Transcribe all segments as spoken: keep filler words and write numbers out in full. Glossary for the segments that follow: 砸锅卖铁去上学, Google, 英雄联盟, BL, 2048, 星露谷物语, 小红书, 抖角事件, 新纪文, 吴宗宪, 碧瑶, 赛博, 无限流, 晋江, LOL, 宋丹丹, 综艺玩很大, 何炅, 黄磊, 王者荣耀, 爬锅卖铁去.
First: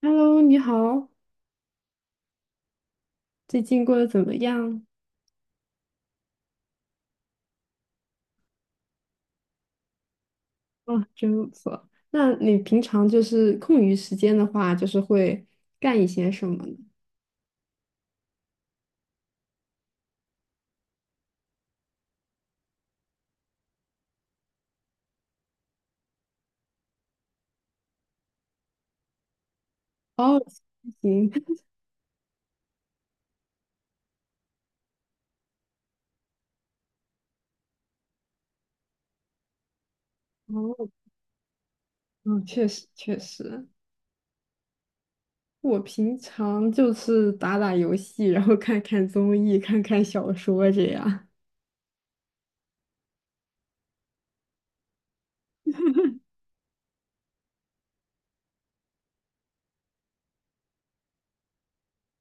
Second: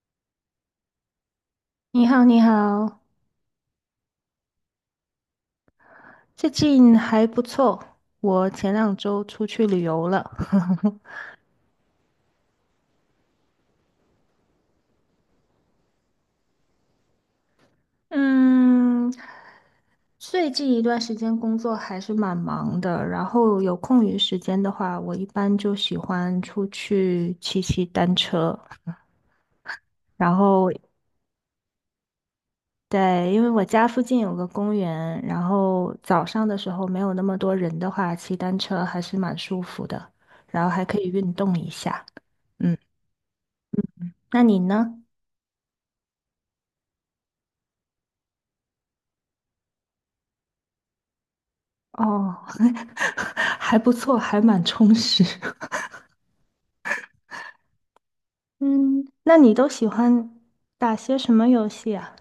Hello，你好，你好，你好，最近过得怎么样？最近还不错。我前两周出去旅游了。哦，真不错。那你平常就是空余时间的话，就是会干一些什么呢？嗯，最近一段时间工作还是蛮忙的，然后有空余时间的话，我一般就喜欢出去骑骑单车。然哦，后，行，对，因为我家附近有个公园，然后早上的时候没有那么多人的话，骑单车还是蛮舒服的，然后还哦，可以运动一下。嗯，确嗯，实确实，那你呢？我平常就是打打游戏，然后看看综艺，看看小说这样。哦，还不错，还蛮充实。嗯，那你都喜欢打些什么游戏啊？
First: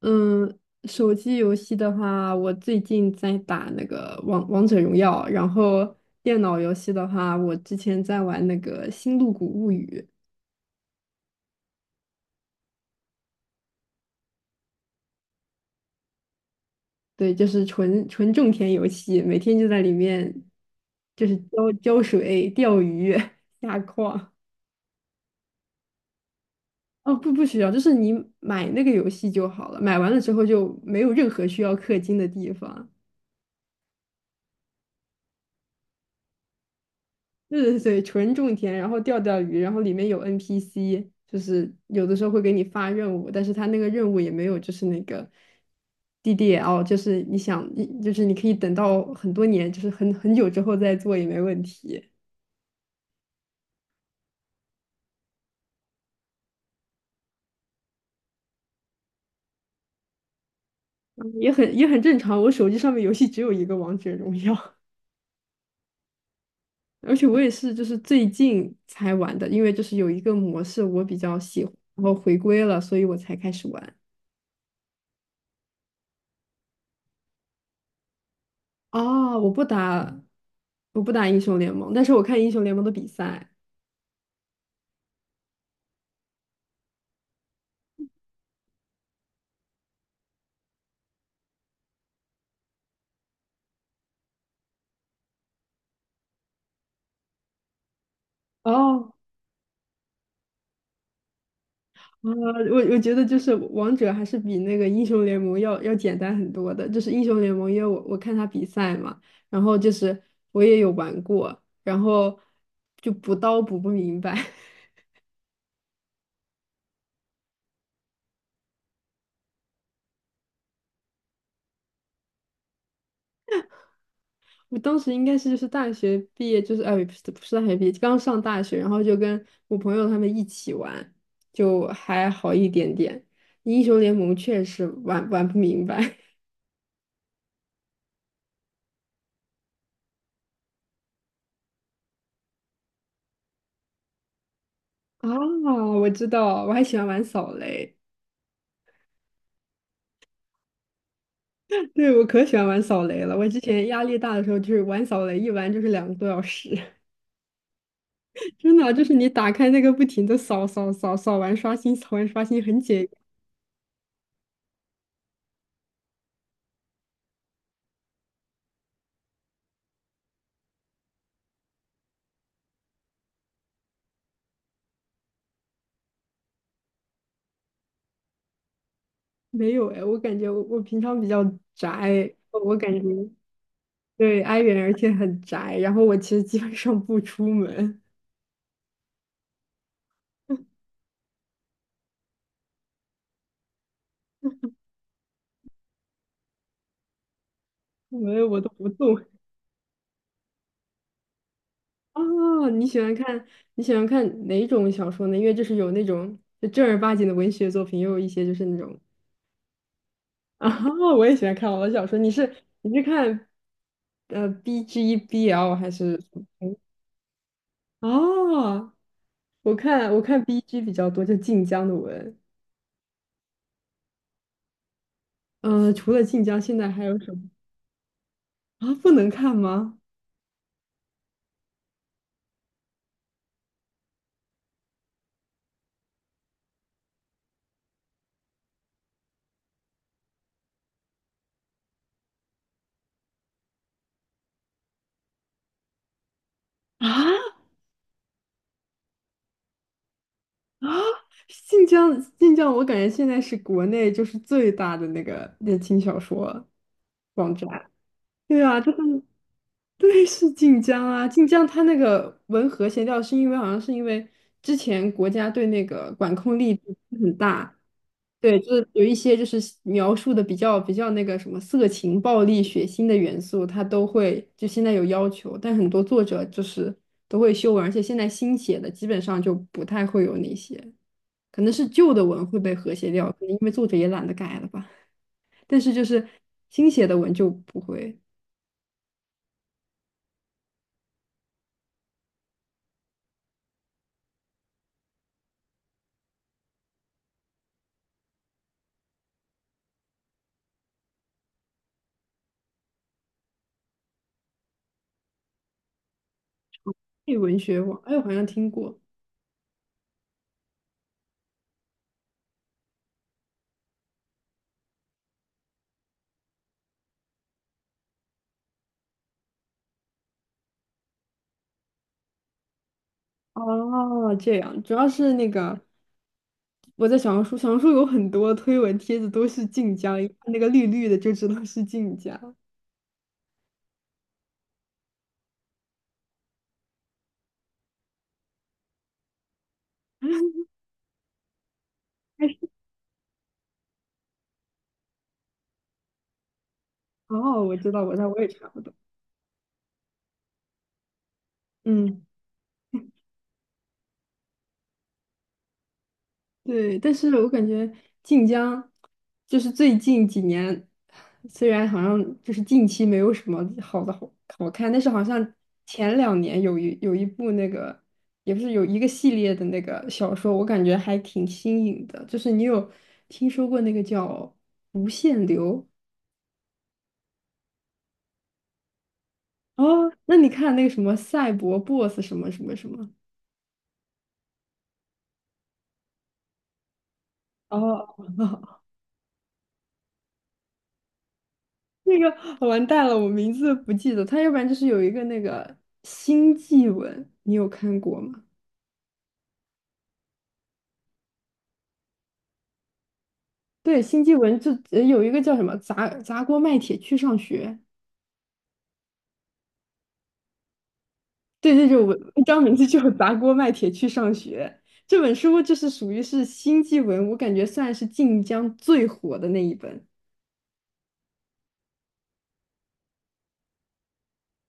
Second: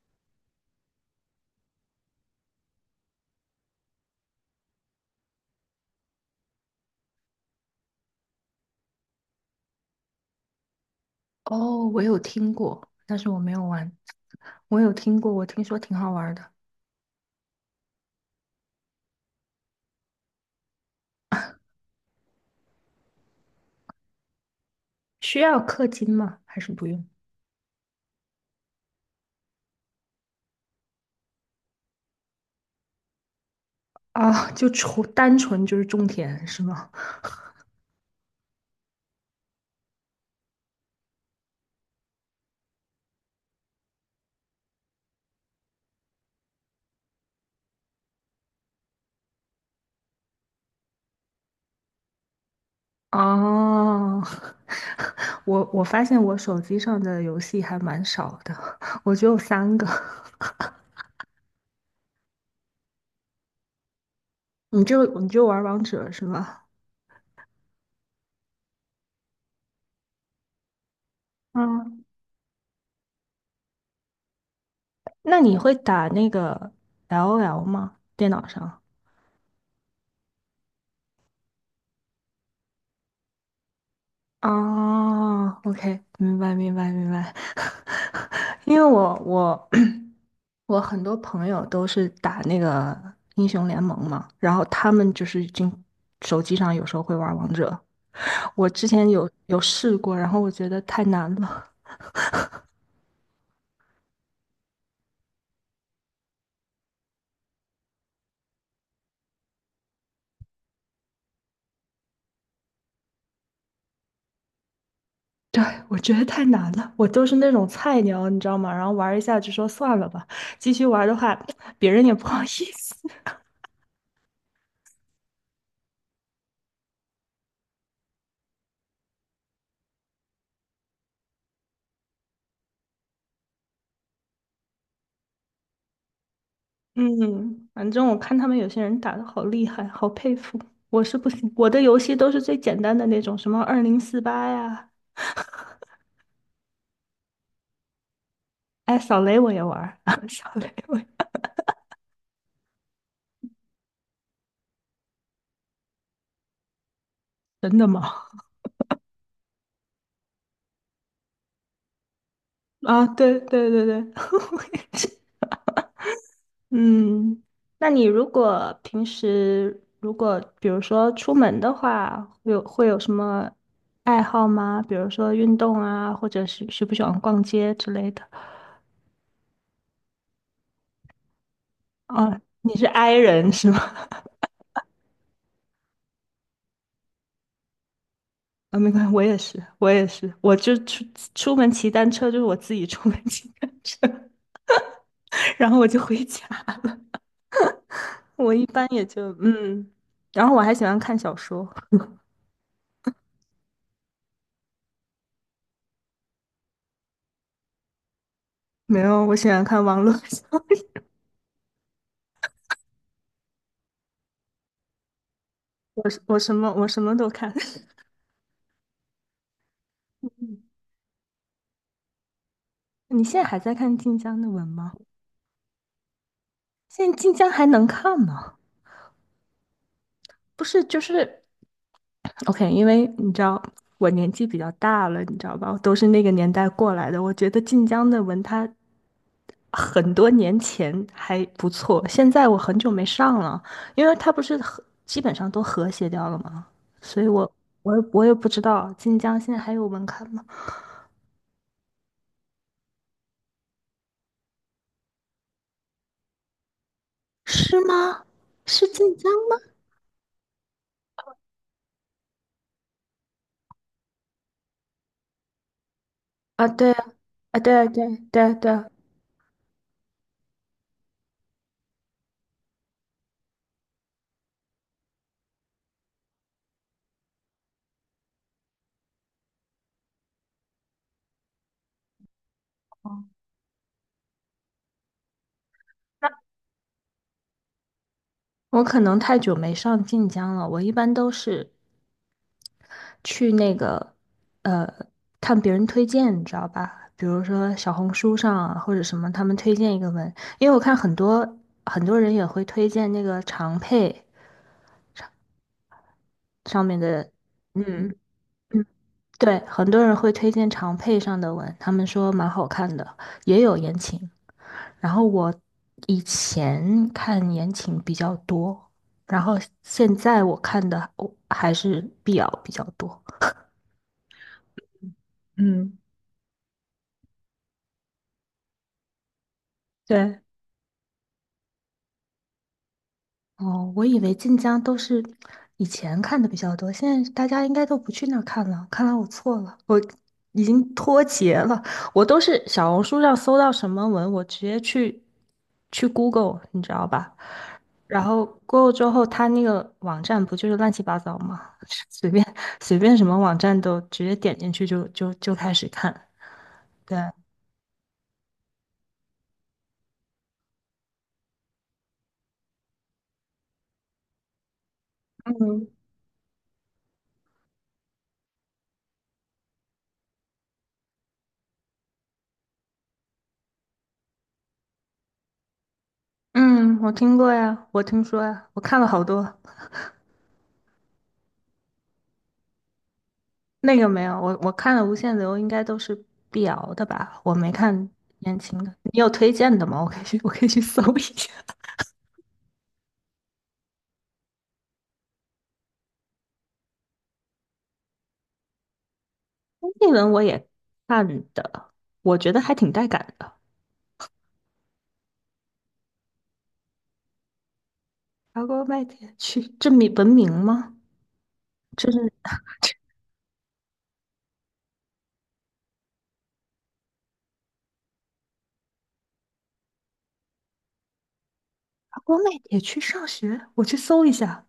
嗯，手机游戏的话，我最近在打那个王王者荣耀，然后电脑游戏的话，我之前在玩那个《星露谷物语》。哦，我有听过，但是我没有玩。我有听过，我听说挺好玩的。对，就是纯纯种田游戏，每天就在里面，就是浇浇水、钓鱼、下矿。需要氪金吗？还是不用？哦，不，不需要，就是你买那个游戏就好了，买完了之后就没有任何需要氪金的地方。啊，就纯单纯就是种田是吗？对对对，纯种田，然后钓钓鱼，然后里面有 N P C，就是有的时候会给你发任务，但是他那个任务也没有，就是那个 D D L，就是你想，你就是你可以等到很多年，就是很很久之后再做也没问题。哦，我我发现我手机上的游戏还蛮少的，我只有三个。嗯也很也很正常。我手机上面游戏只有一个王者荣耀，你就你就玩王者是吗？而且我也是就是最近才玩的，因为就是有一个模式我比较喜欢，然后回归了，所以我才开始玩。那你会打那个 L O L 吗？电脑上？哦，我不打，我不打英雄联盟，但是我看英雄联盟的比赛。啊 o k 明白明白明白。因为我我 我很多朋友都是打那个英雄联盟嘛，然后他们就是已经手机上有时候会玩王者。我之前哦，有有试过，然后我觉得太难了。呃，我我觉得就是王者还是比那个英雄联盟要要简单很多的。就是英雄联盟，因为我我看他比赛嘛，然后就是我也有玩过，然后就补刀补不明白。对，我觉得太难了，我都是那种菜鸟，你知道吗？然后玩一下就说算了吧，继续玩的话，别人也不好意思。我当时应该是就是大学毕业，就是哎，不是不是大学毕业，刚上大学，然后就跟我朋友他们一起玩，就还好一点点。英雄联盟确实玩玩不明白 嗯，反正我看他们有些人打的好厉害，好佩服。我是不行，我的游戏都是最简单的那种，什么二零四八呀，啊，我知道，我还喜欢玩扫雷，哎，扫雷我也玩儿，扫雷我也 对，我可喜欢玩扫雷了。我之前压力大的时候，就是玩扫雷，一玩就是两个多小时，真的吗？真的啊就是你打开那个不停的扫扫扫扫完刷新，扫完刷新很解啊，压对对对对，我也是。嗯，那你如果平时如果比如说出门的话，会有会有什么爱好吗？比如说运动啊，或者是喜不喜欢逛街之类的？没有哎，我感觉我我平常比较宅，啊，你我是 感觉。i 人是吗？对，i 人，而且很宅。然后我其实基本上不出门，啊，没关系，我也是，我也是，我就出出门骑单车，就是我自己出门骑单车，然后我就回家。出门我我一都般不也动。就嗯，然后我还喜欢看小说，哦，你喜欢看你喜欢看哪种小说呢？因为就是有那种就正儿八经的文学作品，也有一些就是那种没有，我喜欢看网络小说，啊，我也喜欢看网络小说。你是你是看呃 B G B L 还 我是？是我什么我什么都看。哦，我看我看 嗯 B G 比较多，就晋江的文。你现在还在看晋江的文吗？嗯，除了晋江，现在还现在有什晋么江还能看吗？啊？不能看吗？不是，就是 OK，因为你知道我年纪比较大了，你知道吧？我都是那个年代过来的。我觉得晋江的文它很多年前还不错，现在我很久没上了，因为它不是和基本上都和谐掉了吗？所以我啊？我也我也不知道晋江现在还有文刊吗？啊，晋江，晋江，我感觉现在是国内就是最大的那个言情小说网站。是吗？对啊，是就是晋江吗？对，是晋江啊，晋江它那个文和谐调是因为好像是因为之前国家对那个管控啊，力对度啊，很啊，对大，啊对啊对啊对，对就是啊有一些就是描述的比较比较那个什么色情、暴力、血腥的元素，它都会就现在有要求，但很多作者就是都会修文，而且现在新写的基本上就不太会有那些。可能是旧的文会被和谐掉，可能因为作者也懒得改了吧。但是就是新写的文就不会。我可能太久没上晋江了，我一般都是去那个呃看别人推荐，你知道吧？比如说小红书上啊，或者什么，他们推荐一个文，因为我看很多很多人也会推荐那个长佩上面的，配文学网，嗯哎，我好像听嗯，过。对，很多人会推荐长佩上的文，他们说蛮好看的，也有言情，然后我以前看言情比较多，然后现在我看的我还是 B L 比较多。哦，这样，主要是那个嗯，我在小红书，小红书有很多推文帖子都是晋江，一看对，那个绿绿的就知道是晋江。哦，我以为晋江都是以前看的比较多，现在大家应该都不去那儿看了。看来我错了，我已经脱节了。我都哎，是小红书上搜到什么文，我直接去去 Google，你知道吧？哦，我知道，我知然道，我后 也查不到。Google 之后，它那个网站不就是乱七八糟吗？嗯。随便随便什么网站都直接点进去就就就开始看。对，但对，是我感觉晋江就是最近几年，虽然好像就是近期没有什么好的好好看，但是好像嗯前两年有一有一部那个，也不是有一个系列的那个小说，我感觉还挺新颖的。就是你有听说过那个叫《无限流》嗯，我听过呀，我听说呀，我看了好多。哦？那你看那个什么赛博 BOSS 什么什么什么？那个没有，我我看了《无限流》，应该都是碧瑶的吧？我没看哦，言 情的，你有推荐的吗？我可以去，我可以去搜一下。那个完蛋了，我名字不记得。他要不然就是有一个那个新纪文，你有看过吗？那文我也看的，我觉得还挺带感的。对，新纪文就呃有一个叫什么砸砸锅卖铁去上学。爬锅卖铁去，这名文明吗？对对对，这我是 一张名字 就砸锅卖铁去上学。这本书就是属于是新纪文，我感觉算是晋江最火的那一本。爬锅卖铁去上学，我去搜一下，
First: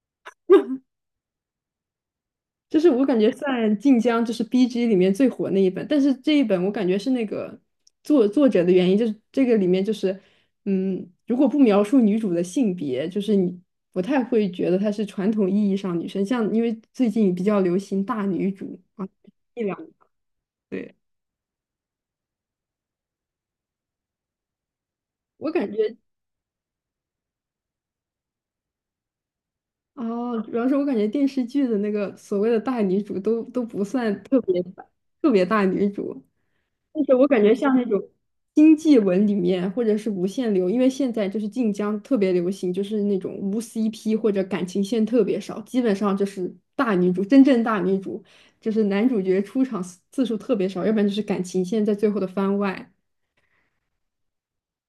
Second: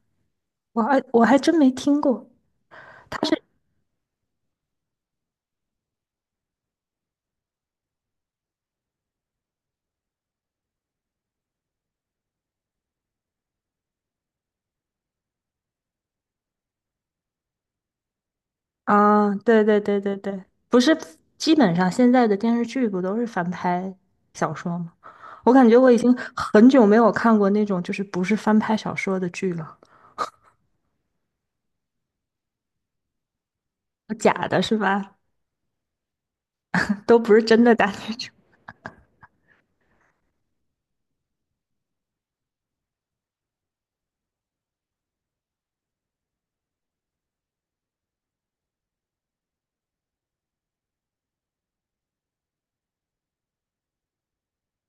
我还我还真没听过。就是我感他觉是。算晋江就是 B G 里面最火那一本，但是这一本我感觉是那个作作者的原因，就是这个里面就是，嗯，如果不描述女主的性别，就是你不太会觉得她是传统意义上女生，像因为最近比较流行大女主啊，啊，一对两，对对对对，不对，是，基本上现在的电视剧不都是翻拍小说吗？我我感感觉我觉已经很久没有看过那种就是不是翻拍小说的剧了，哦，主要是我感觉电视剧的那个所谓的大女主都都不算特假别的是吧？特别大女主，但是都我不感是觉真的像那大种那种。经济文里面，或者是无限流，因为现在就是晋江特别流行，就是那种无 C P 或者感情线特别少，基本上就是大女主，真正大女主，就是男主角出场次次数特别少，要不然就是感情线在最后的番外。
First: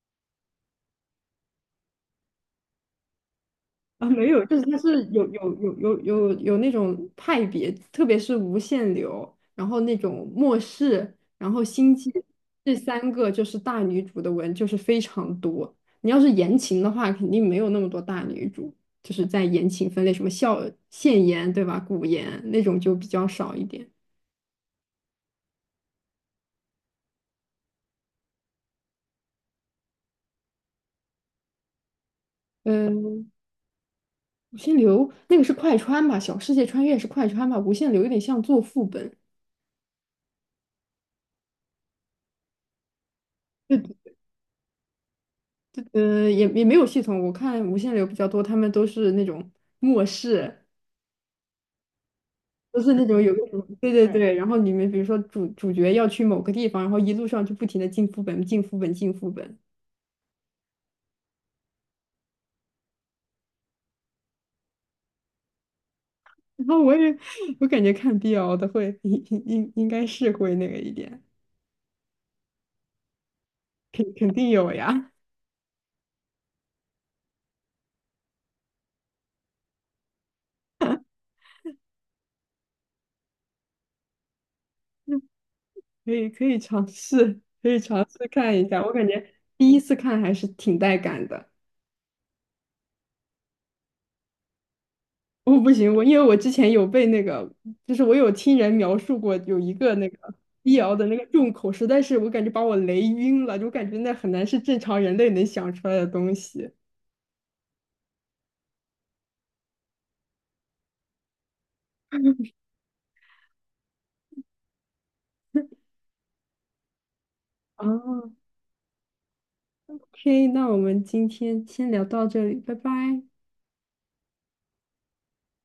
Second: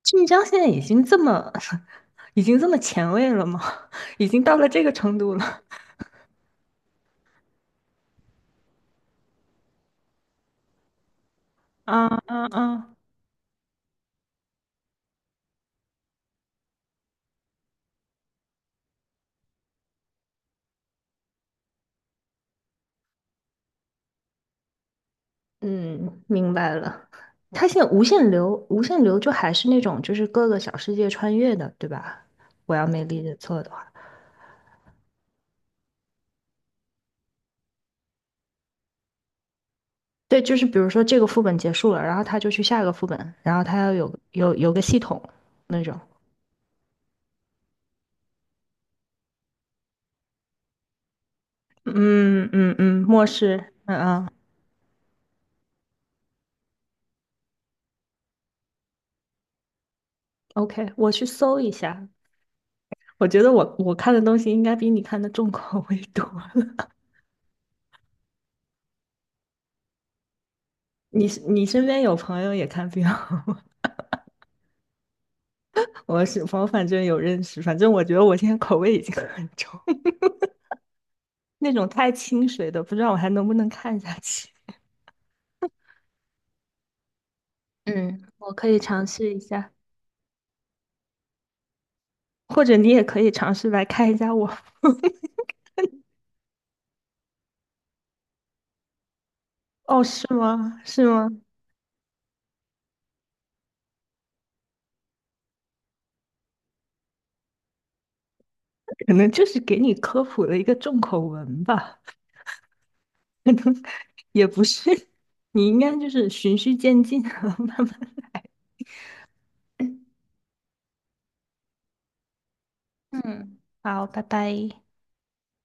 晋江现在已经这么，已经这么前卫了吗？啊，没已经有，就到是了它这个是程有度有了。有有有有那种派别，特别是无限流，然后那种末世，然后星啊际啊这啊！三个就是大女主的文就是非常多。你要是言情的话，肯定没有那么多大女主，就是在言情分类，什么笑现言对吧，古言那种就比较少一点。嗯，明白了。它现在无限流，无限流就还是那种就是各个小世界穿越的，对吧？我要没理嗯，解错的话。无限流那个是快穿吧，小世界穿越是快穿吧，无限流有点像做副本。对，就是比如说这个副本结束了，然后他就去下一个副本，然后他对要有有有个系统那种。呃，也也没有系统。我看无限流比较多，他们都是那种末世，嗯嗯都是嗯，那种末有个什世，么，对嗯对嗯对。然后里面比如说主主角要去某个地方，然后一路上就不停的进副本、进副本、进副本。，OK，我去搜一下。我觉得我我看的东西应该比你看的重口味多了。然后 我也 我感觉看 B L 的会应应应该是会那个一点，你是你身边有朋友也看病，肯肯定有呀，我是我反正有认识，反正我觉得我现在口味已经很重，那种太清水的，不知道我还能不能看下去。嗯可以可以尝试，可以尝嗯，试我看一可以下。我感尝觉试一第下，一次看还是挺带感的。或者你也可以尝试来看一下我。我不行，我因为我之前有被那个，就是我有听人描述过有一个哦，那是个医吗？瑶的是那个吗？重口，实在是我感觉把我雷晕了，就感觉那很难是正常人类能想出来的东西。可能就是给你科普了一个重口文吧，可能也不是，你应该就是循序渐进，慢慢。哦，OK，那我们今天先聊到这里，拜拜。嗯，好，拜拜。